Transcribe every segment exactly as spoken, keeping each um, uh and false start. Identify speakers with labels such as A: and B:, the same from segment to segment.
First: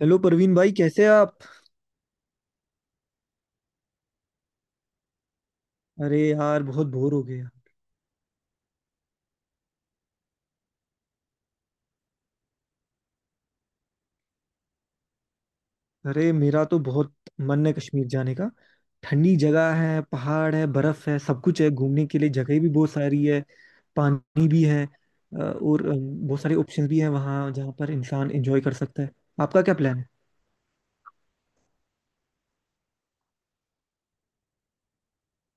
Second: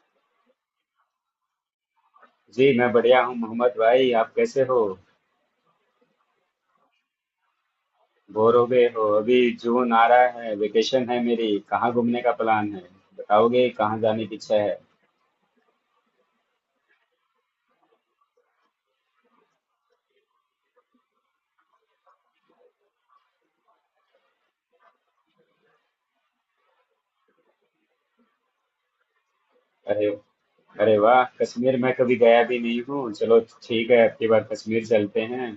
A: Hello Parveen भाई, कैसे हैं आप।
B: जी मैं बढ़िया हूँ मोहम्मद भाई, आप कैसे हो।
A: अरे यार, बहुत बोर हो गया।
B: बोर हो गए हो अभी। जून आ रहा है, वेकेशन है मेरी, कहाँ घूमने का प्लान है। बताओगे कहाँ जाने की इच्छा है।
A: अरे, मेरा तो बहुत मन है कश्मीर जाने का। ठंडी जगह है, पहाड़ है, बर्फ है, सब कुछ है, घूमने के लिए जगह भी बहुत सारी है। पानी भी है, अ, और अ, बहुत सारे ऑप्शंस भी हैं वहाँ जहाँ पर इंसान एंजॉय कर सकता है। आपका क्या प्लान
B: अरे,
A: है?
B: अरे वाह, कश्मीर मैं कभी गया भी नहीं हूँ। चलो ठीक है, अगली बार कश्मीर चलते हैं।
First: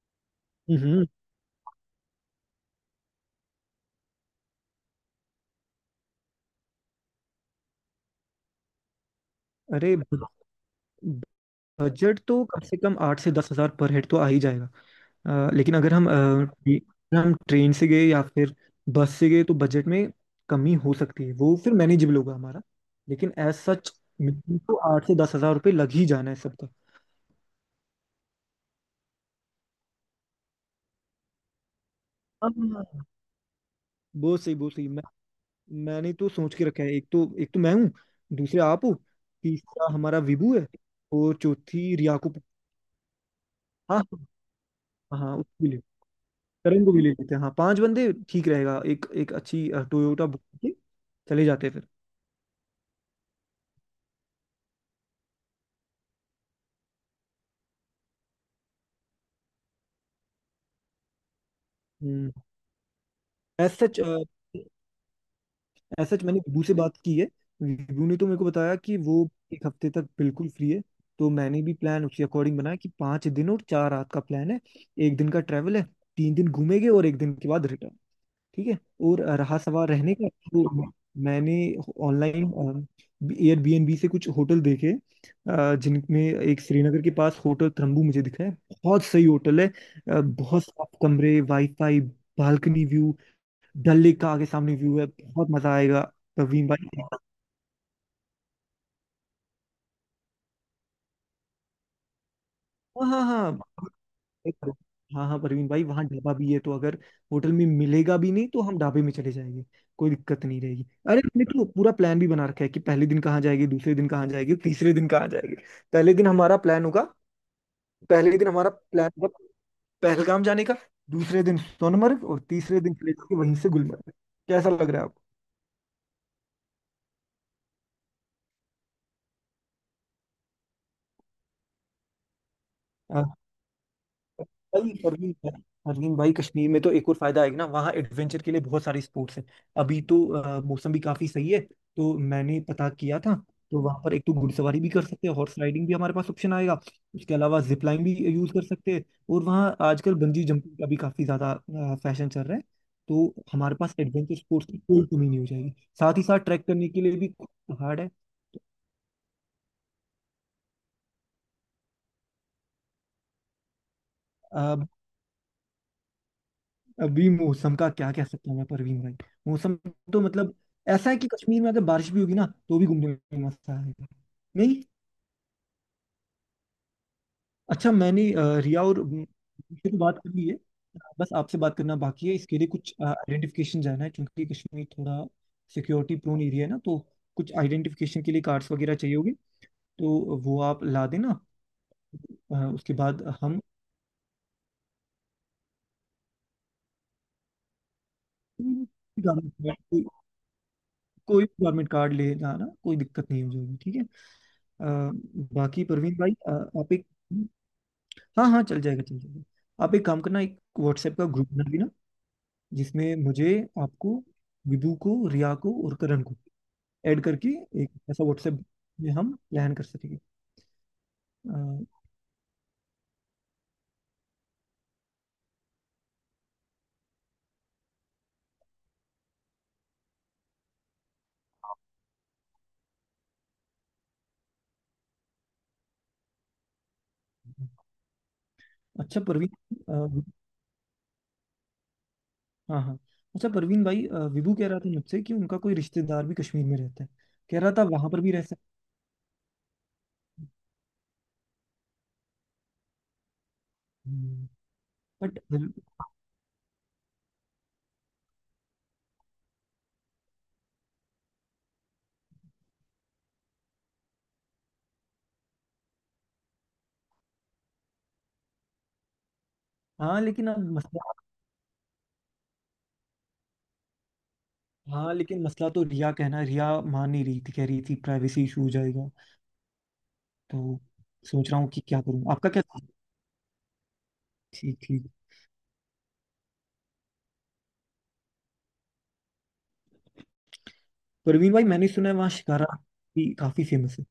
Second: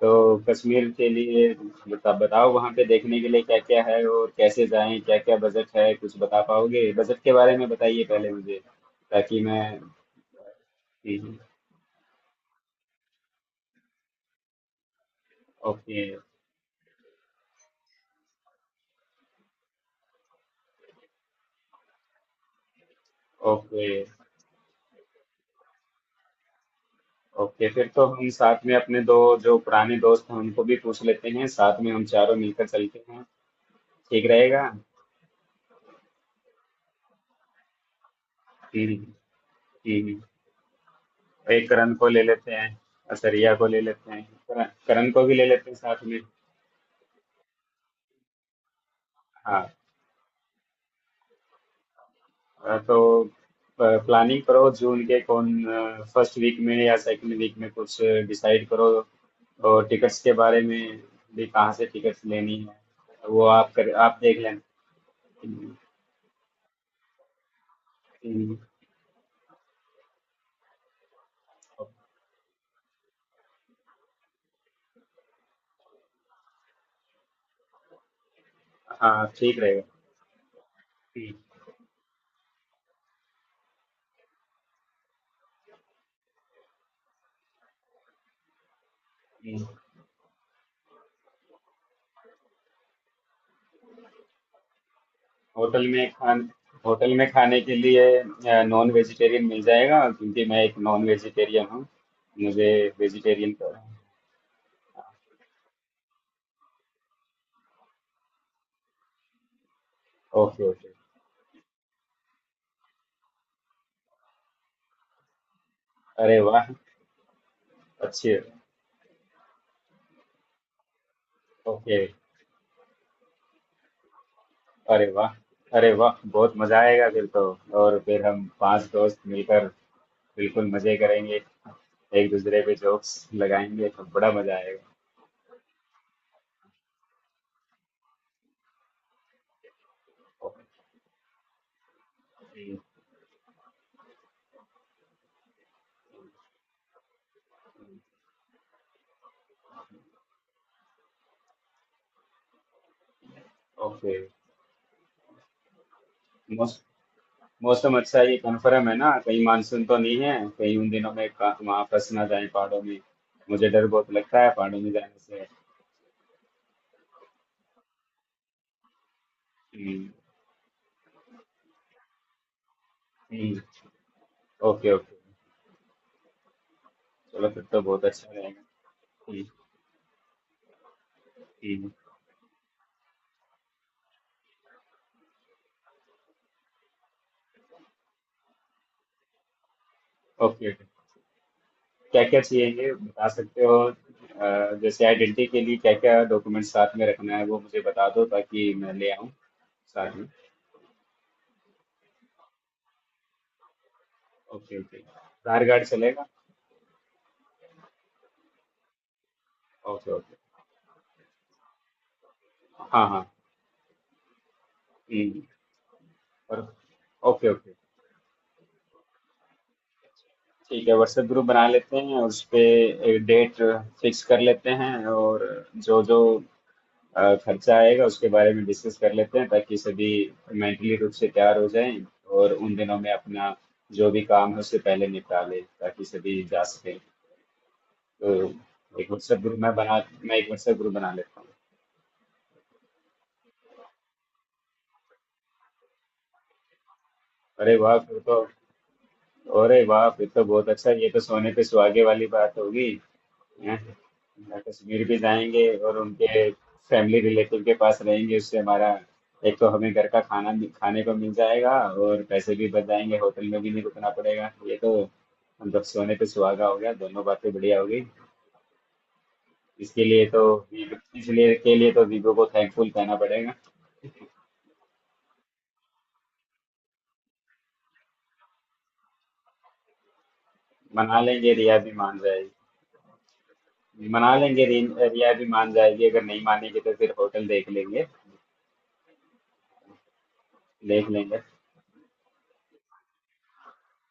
B: तो कश्मीर
A: हम्म।
B: के लिए बता बताओ वहाँ पे देखने के लिए क्या क्या है और कैसे जाएं, क्या क्या बजट है, कुछ बता पाओगे, बजट के बारे में बताइए पहले मुझे, ताकि मैं।
A: अरे, ब-
B: हम्म।
A: बजट तो कम से कम आठ से दस हज़ार पर हेड तो आ ही जाएगा। अ, लेकिन अगर
B: ओके
A: हम अ, ट्रे- हम ट्रेन से गए या फिर बस से गए तो बजट में कमी हो सकती है, वो फिर मैनेजेबल होगा हमारा। लेकिन एज
B: ओके।
A: सच मिनिमम तो आठ से दस हज़ार रुपये लग ही जाना है सबका।
B: ओके, फिर तो हम साथ में अपने दो जो पुराने दोस्त हैं उनको भी पूछ लेते हैं, साथ में हम चारों
A: हाँ,
B: मिलकर चलते हैं। ठीक
A: बहुत सही
B: रहेगा।
A: बहुत सही, मैं मैंने तो सोच के रखा है, एक तो एक तो मैं हूँ। दूसरे आप
B: हम्म।
A: हो। तीसरा हमारा
B: हम्म।
A: विभू है। और
B: एक करण
A: चौथी
B: को
A: रिया
B: ले
A: को।
B: लेते हैं और सरिया को ले
A: हाँ,
B: लेते हैं। करण करण
A: हाँ,
B: को भी
A: हाँ,
B: ले
A: उसके
B: लेते हैं
A: लिए
B: साथ में।
A: करण को भी ले लेते हैं। हाँ, पांच बंदे ठीक रहेगा, एक एक अच्छी
B: हाँ।
A: टोयोटा बुक करके चले जाते हैं फिर।
B: अ, तो प्लानिंग करो, जून के कौन फर्स्ट वीक में या सेकंड वीक में कुछ डिसाइड करो। और टिकट्स के बारे में भी, कहाँ से टिकट्स
A: हम्म।
B: लेनी है वो
A: एज
B: आप कर
A: सच
B: आप देख लेना। हम्म।
A: एज सच मैंने विभू से बात की है। विभू ने तो मेरे को
B: हम्म।
A: बताया कि वो एक हफ्ते तक बिल्कुल फ्री है। तो मैंने भी प्लान उसी अकॉर्डिंग बनाया कि पांच दिन और चार रात का प्लान है। एक दिन का ट्रैवल है, तीन दिन घूमेंगे और एक दिन के बाद रिटर्न। ठीक है। और
B: हाँ ठीक
A: रहा
B: रहेगा।
A: सवाल रहने का तो मैंने
B: ठीक
A: ऑनलाइन एयरबीएनबी से कुछ होटल देखे, अ, जिनमें एक श्रीनगर के पास होटल त्रंबू मुझे दिखा है। बहुत सही
B: है।
A: होटल है, अ, बहुत साफ कमरे, wifi, balcony view, Dal Lake का आगे सामने व्यू है, बहुत मजा
B: होटल
A: आएगा
B: में खान
A: प्रवीण भाई।
B: होटल में खाने के लिए नॉन वेजिटेरियन मिल जाएगा, क्योंकि मैं एक नॉन वेजिटेरियन हूँ। मुझे
A: हाँ, हाँ,
B: वेजिटेरियन का।
A: हाँ, एक- पर- हाँ, हाँ, परवीन भाई वहाँ ढाबा भी है तो अगर होटल में मिलेगा भी नहीं तो हम ढाबे में चले जाएंगे, कोई दिक्कत नहीं
B: ओके
A: रहेगी।
B: ओके।
A: अरे, हमने तो पूरा प्लान भी बना रखा है कि पहले दिन कहाँ जाएंगे, दूसरे दिन कहाँ जाएंगे, तीसरे दिन कहाँ जाएंगे। पहले दिन
B: अरे
A: हमारा
B: वाह,
A: प्लान होगा
B: अच्छी।
A: पहले दिन हमारा प्लान होगा पहलगाम जाने का। दूसरे दिन
B: ओके,
A: सोनमर्ग और तीसरे दिन चले जाएंगे वहीं से गुलमर्ग। कैसा लग रहा
B: अरे
A: है
B: वाह, अरे वाह, बहुत मजा आएगा फिर तो। और फिर हम पांच दोस्त मिलकर बिल्कुल मजे करेंगे, एक दूसरे पे जोक्स
A: आपको?
B: लगाएंगे तो बड़ा मजा आएगा।
A: परवीन परवीन भाई परवीन भाई कश्मीर में तो एक और फायदा आएगा ना, वहाँ एडवेंचर के लिए बहुत सारी स्पोर्ट्स हैं। अभी तो अ, मौसम भी काफी सही है तो मैंने
B: ओके
A: पता किया था। तो वहाँ पर एक तो घुड़सवारी भी कर सकते हैं, हॉर्स राइडिंग भी हमारे पास ऑप्शन आएगा। उसके अलावा जिप लाइन भी यूज कर सकते हैं। और वहाँ आजकल बंजी जंपिंग का भी काफी ज्यादा फैशन चल रहा है। तो हमारे पास
B: ओके।
A: एडवेंचर स्पोर्ट्स की कोई कमी नहीं हो जाएगी। साथ ही साथ ट्रैक करने के लिए भी
B: मौसम
A: पहाड़
B: अच्छा है, ये कन्फर्म है ना, कहीं मानसून तो नहीं है, कहीं उन दिनों में का- वहां फंस ना जाए पहाड़ों में। मुझे डर बहुत लगता है पहाड़ों
A: है।
B: में जाने से।
A: अभी मौसम का क्या कह सकता हूँ मैं परवीन भाई। मौसम
B: हम्म।
A: तो मतलब ऐसा है कि कश्मीर में अगर बारिश भी होगी ना तो भी घूमने में
B: हम्म।
A: मजा आएगा। नहीं।
B: ओके ओके, चलो फिर तो
A: अच्छा,
B: बहुत अच्छा
A: मैंने अ,
B: रहेगा।
A: रिया और अम,
B: हम्म।
A: से तो बात कर ली है। बस आपसे बात
B: हम्म।
A: करना बाकी है। इसके लिए कुछ आइडेंटिफिकेशन जाना है क्योंकि कश्मीर थोड़ा सिक्योरिटी प्रोन एरिया है ना, तो कुछ आइडेंटिफिकेशन के लिए कार्ड्स वगैरह चाहिए होंगे, तो वो
B: ओके ओके,
A: आप ला देना।
B: क्या क्या
A: अ,
B: चाहिए ये
A: उसके बाद
B: बता
A: हम
B: सकते हो। अ, जैसे आइडेंटिटी के लिए क्या क्या डॉक्यूमेंट साथ में रखना है वो मुझे बता दो, ताकि मैं ले आऊँ
A: गवर्नमेंट
B: साथ में।
A: कोई गवर्नमेंट कार्ड ले जाना, कोई दिक्कत नहीं हो जाएगी, ठीक है।
B: ओके ओके,
A: अ,
B: आधार कार्ड
A: बाकी प्रवीण
B: चलेगा।
A: भाई, अ, आप एक हाँ, हाँ, चल जाएगा चल जाएगा। आप एक
B: ओके
A: काम
B: ओके।
A: करना, एक व्हाट्सएप का ग्रुप बना लेना,
B: हाँ
A: जिसमें
B: हाँ।
A: मुझे, आपको, विभू को,
B: हम्म।
A: रिया को और करण को
B: और।
A: ऐड
B: ओके
A: करके
B: ओके।
A: एक ऐसा व्हाट्सएप में हम प्लान कर सकेंगे।
B: ठीक है, व्हाट्सएप ग्रुप
A: अ,
B: बना लेते हैं और उस पे एक डेट फिक्स कर लेते हैं, और जो जो अ, खर्चा आएगा उसके बारे में डिस्कस कर लेते हैं ताकि सभी मेंटली रूप से तैयार हो जाएं, और उन दिनों में अपना जो भी काम है उससे पहले निपटा लें ताकि सभी जा सके। तो एक
A: अच्छा
B: व्हाट्सएप
A: प्रवीण
B: ग्रुप मैं बना,
A: अ,
B: मैं एक व्हाट्सएप ग्रुप बना लेता हूँ।
A: हाँ, हाँ, अच्छा प्रवीण भाई, अ, विभू कह रहा था मुझसे कि उनका कोई रिश्तेदार भी कश्मीर में रहता है, कह रहा
B: अरे
A: था
B: वाह,
A: वहां
B: फिर
A: पर भी
B: तो,
A: रह सकते
B: अरे बाप, ये तो बहुत अच्छा, ये तो सोने पे सुहागे वाली बात होगी। हैं?
A: हैं।
B: ना, कश्मीर भी
A: बट
B: जाएंगे और उनके फैमिली रिलेटिव के पास रहेंगे, उससे हमारा एक तो हमें घर का खाना भी- खाने को मिल जाएगा, और पैसे भी बच जाएंगे, होटल में भी नहीं रुकना पड़ेगा, ये तो मतलब सोने पे सुहागा हो गया, दोनों बातें बढ़िया हो गई। इसके
A: हाँ,
B: लिए तो,
A: लेकिन अब मसला
B: इसलिए के लिए तो वीवो को थैंकफुल कहना पड़ेगा।
A: हाँ लेकिन मसला तो, रिया कहना, रिया मान नहीं रही थी, कह रही थी प्राइवेसी इशू हो जाएगा, तो
B: मना
A: सोच
B: लेंगे,
A: रहा हूँ
B: रिया
A: कि
B: भी
A: क्या
B: मान
A: करूँ आपका
B: जाएगी।
A: क्या।
B: मना लेंगे,
A: ठीक,
B: रि-
A: ठीक।
B: रिया भी मान जाएगी। अगर नहीं मानेगी तो फिर होटल देख लेंगे, देख लेंगे।
A: परवीन भाई मैंने सुना है वहाँ शिकारा भी काफी फेमस है,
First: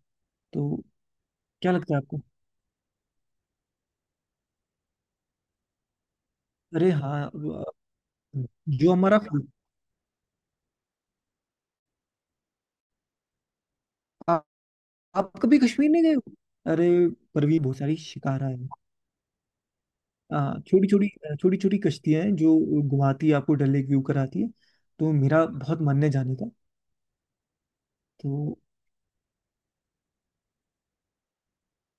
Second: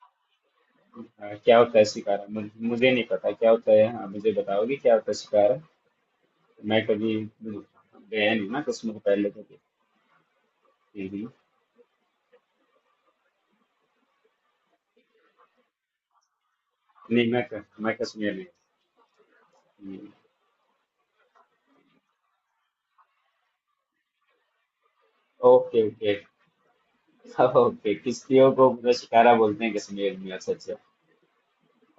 A: तो
B: हाँ, क्या
A: क्या
B: होता है
A: लगता है आपको?
B: शिकारा, मुझ- मुझे नहीं पता क्या होता है। हाँ मुझे बताओगी क्या होता है शिकारा। मैं
A: अरे
B: कभी
A: हाँ, अ,
B: गया नहीं ना
A: जो
B: कश्मीर
A: हमारा
B: पहले कभी। हम्म।
A: आ, आप कभी कश्मीर नहीं गए हो? अरे
B: नहीं, मैं क-
A: परवीन, बहुत
B: मैं
A: सारी
B: कश्मीर नहीं।
A: शिकारा है,
B: हम्म।
A: छोटी छोटी छोटी छोटी कश्तियां हैं जो घुमाती है, आपको डल लेक व्यू कराती है, तो मेरा बहुत
B: ओके
A: मन है
B: ओके।
A: जाने का।
B: हाँ, ओके, किश्तियों
A: तो
B: को मतलब शिकारा बोलते हैं कश्मीर में, अच्छा अच्छा।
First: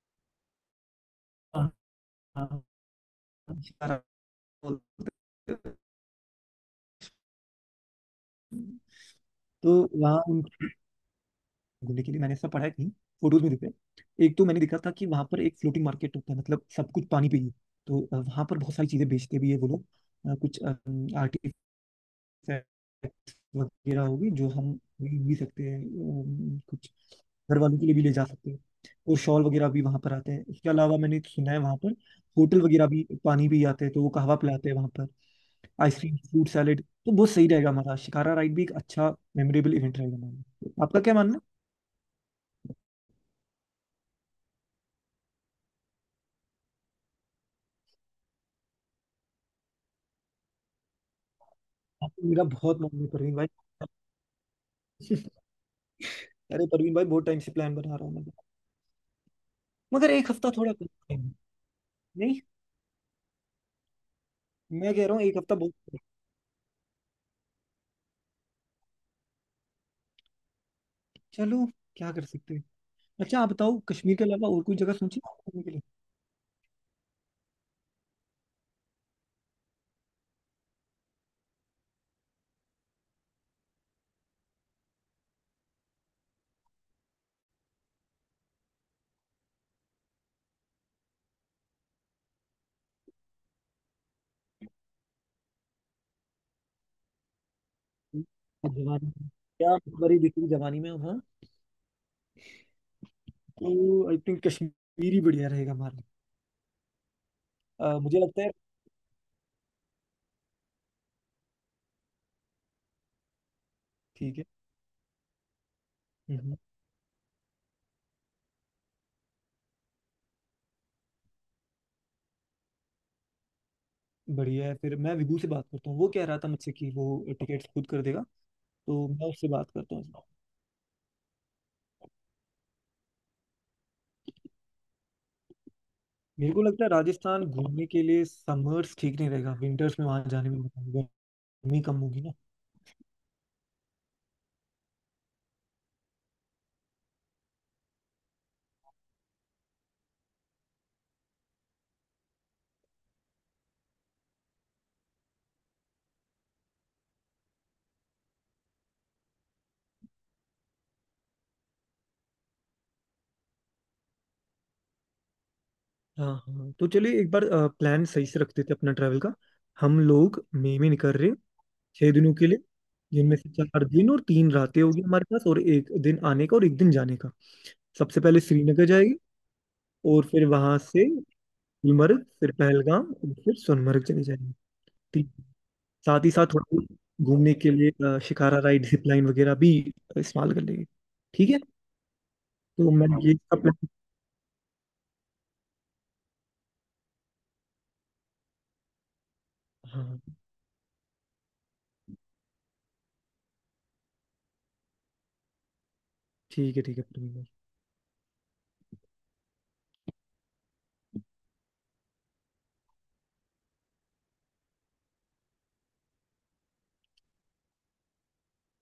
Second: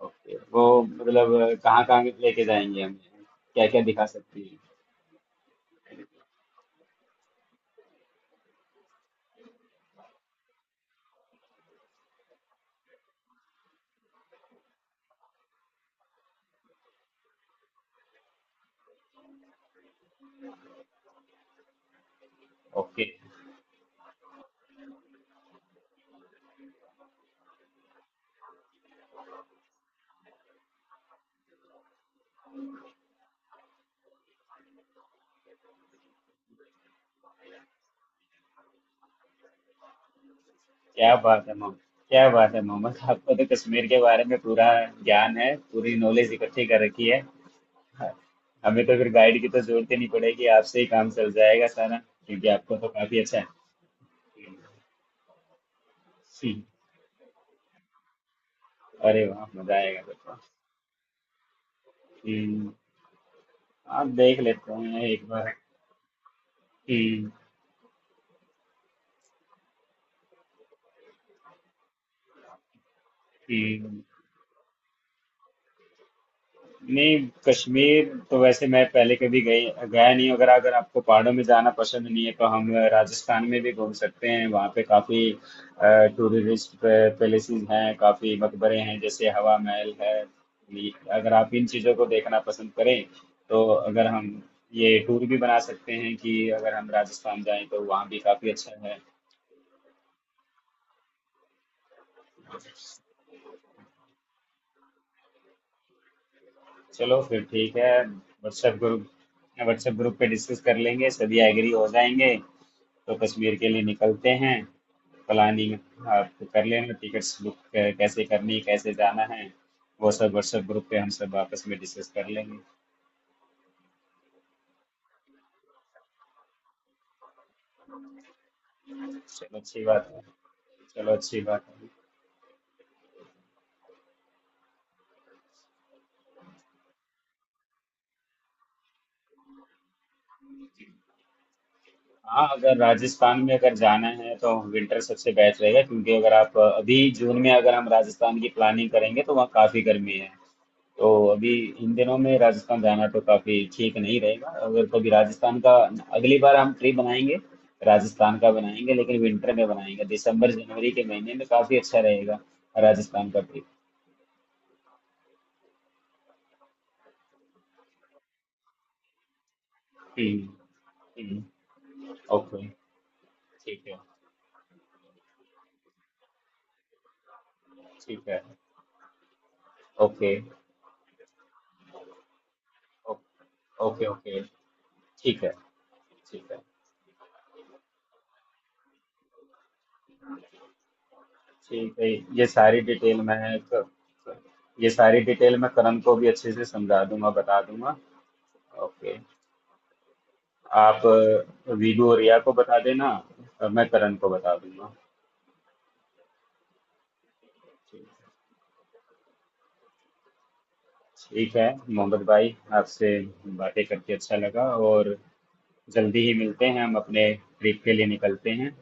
B: ओके वो मतलब
A: हाँ,
B: कहाँ कहाँ लेके
A: हाँ,
B: जाएंगे हमें, क्या क्या
A: शिकारा
B: दिखा सकती है।
A: बोलते हैं। तो वहाँ घूमने के लिए मैंने ऐसा पढ़ा है कहीं फोटोज में दिखे, एक तो मैंने देखा था कि वहां पर एक फ्लोटिंग मार्केट होता है, मतलब सब कुछ पानी पे ही है। तो अ, वहां पर बहुत सारी चीजें बेचते भी है वो लोग, अ, कुछ आर्टिफैक्ट
B: ओके।
A: वगैरह होगी जो हम खरीद भी सकते हैं, अम, कुछ घर वालों के लिए भी ले जा सकते हैं। और शॉल वगैरह भी वहां पर आते हैं। इसके अलावा मैंने सुना है वहां पर होटल वगैरह भी पानी भी आते हैं तो वो कहवा पिलाते हैं वहां पर, आइसक्रीम, फ्रूट सैलेड, तो बहुत सही रहेगा। हमारा शिकारा राइड भी एक अच्छा मेमोरेबल इवेंट रहेगा हमारा, आपका
B: क्या
A: क्या मानना
B: बात
A: है?
B: है मोहम्मद, क्या बात है मोहम्मद, आपको तो कश्मीर के बारे में पूरा ज्ञान है, पूरी नॉलेज इकट्ठी कर रखी है। हाँ, हमें तो फिर गाइड की तो जरूरत ही नहीं पड़ेगी, आपसे ही काम चल जाएगा सारा,
A: मेरा
B: क्योंकि आपको
A: बहुत
B: तो
A: मन है
B: काफी
A: परवीन
B: अच्छा है।
A: भाई।
B: हम्म।
A: अरे परवीन भाई बहुत टाइम से प्लान बना रहा हूँ मैं।
B: अरे वाह, मजा आएगा
A: मगर
B: फिर
A: एक
B: तो।
A: हफ्ता थोड़ा कम time है। नहीं,
B: हम्म। आप देख लेते
A: मैं
B: हैं
A: कह रहा हूँ
B: एक
A: एक
B: बार।
A: हफ्ता बहुत है।
B: हम्म।
A: चलो, क्या कर सकते हैं। अच्छा आप बताओ
B: हम्म।
A: कश्मीर के अलावा और कोई जगह सोची है घूमने के
B: नहीं, कश्मीर तो वैसे मैं पहले कभी गई, गया नहीं हूं। अगर अगर आपको पहाड़ों में जाना पसंद नहीं है तो हम राजस्थान में भी घूम सकते हैं, वहाँ पे काफी टूरिस्ट पैलेसेस हैं, काफी मकबरे हैं, जैसे हवा महल है। ये- अगर आप इन चीजों को देखना पसंद करें तो अगर हम ये टूर भी बना सकते हैं, कि अगर हम राजस्थान जाएं तो वहाँ भी काफी
A: लिए?
B: अच्छा है।
A: जवानी में क्या बड़ी बिखरी जवानी में हम, हाँ, तो आई थिंक कश्मीर ही बढ़िया रहेगा हमारे लिए।
B: चलो फिर ठीक है,
A: अ, मुझे लगता है
B: व्हाट्सएप ग्रुप, व्हाट्सएप ग्रुप पे डिस्कस कर लेंगे, सभी एग्री हो जाएंगे तो कश्मीर के लिए निकलते
A: ठीक है।
B: हैं। प्लानिंग आप
A: हम्म,
B: कर लेना, टिकट्स बुक कैसे करनी, कैसे जाना है, वो सब व्हाट्सएप ग्रुप पे हम सब आपस में डिस्कस कर लेंगे।
A: बढ़िया है, फिर मैं विभू से बात करता हूँ, वो कह रहा था मुझसे कि वो टिकट खुद कर देगा, तो मैं उससे
B: चलो
A: बात
B: अच्छी
A: करता
B: बात है,
A: हूँ।
B: चलो अच्छी बात है।
A: मेरे को लगता है राजस्थान घूमने के लिए समर्स ठीक नहीं रहेगा, विंटर्स में वहां जाने में मजा आएगा, गर्मी कम होगी ना।
B: हाँ अगर राजस्थान में अगर जाना है तो विंटर सबसे बेस्ट रहेगा, क्योंकि अगर आप अभी जून में अगर हम राजस्थान की प्लानिंग करेंगे तो वहाँ काफ़ी गर्मी है। तो अभी इन दिनों में राजस्थान जाना तो काफी ठीक नहीं रहेगा। अगर कभी राजस्थान का, अगली बार हम ट्रिप बनाएंगे राजस्थान का बनाएंगे, लेकिन विंटर में बनाएंगे, दिसंबर जनवरी के महीने में काफी अच्छा रहेगा राजस्थान का ट्रिप।
A: हाँ, हाँ, तो चलिए एक बार प्लान सही से रखते थे अपना ट्रैवल का। हम लोग मई
B: हम्म।
A: में निकल रहे हैं,
B: हम्म।
A: छह दिनों के लिए,
B: ओके।
A: जिनमें से
B: ठीक
A: चार
B: है।
A: दिन और तीन रातें होगी हमारे पास और एक दिन आने का और एक दिन जाने का। सबसे
B: ठीक
A: पहले
B: है।
A: श्रीनगर जाएगी, और
B: ओके।
A: फिर वहां से गुलमर्ग, फिर पहलगाम
B: ओ-
A: और फिर सोनमर्ग
B: ओके
A: चले
B: ओके।
A: जाएंगे। ठीक,
B: ठीक है।
A: साथ ही साथ
B: ठीक है।
A: थोड़ा बहुत घूमने के लिए अ, शिकारा राइड, जिप लाइन वगैरह भी इस्तेमाल कर लेंगे। ठीक है,
B: ठीक है, ये सारी
A: तो मैं
B: डिटेल
A: ये
B: मैं,
A: इसका
B: क-
A: plan-
B: ये सारी डिटेल मैं करण को भी अच्छे से समझा दूंगा, बता दूंगा। ओके,
A: हाँ, हाँ,
B: आप अ, वीडू और रिया को बता देना, और मैं करण को बता दूंगा।
A: ठीक है ठीक है प्रवीण भाई।
B: ठीक है मोहम्मद भाई, आपसे बातें करके अच्छा लगा, और जल्दी ही मिलते हैं हम, अपने ट्रिप के लिए निकलते हैं।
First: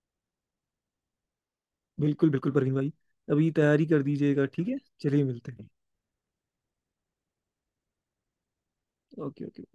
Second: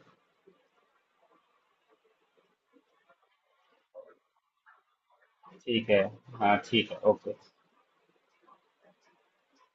A: बिल्कुल बिल्कुल प्रवीण भाई, अभी तैयारी कर दीजिएगा, ठीक है, चलिए मिलते हैं।
B: ठीक है। हाँ ठीक है, ओके।
A: Okay, okay.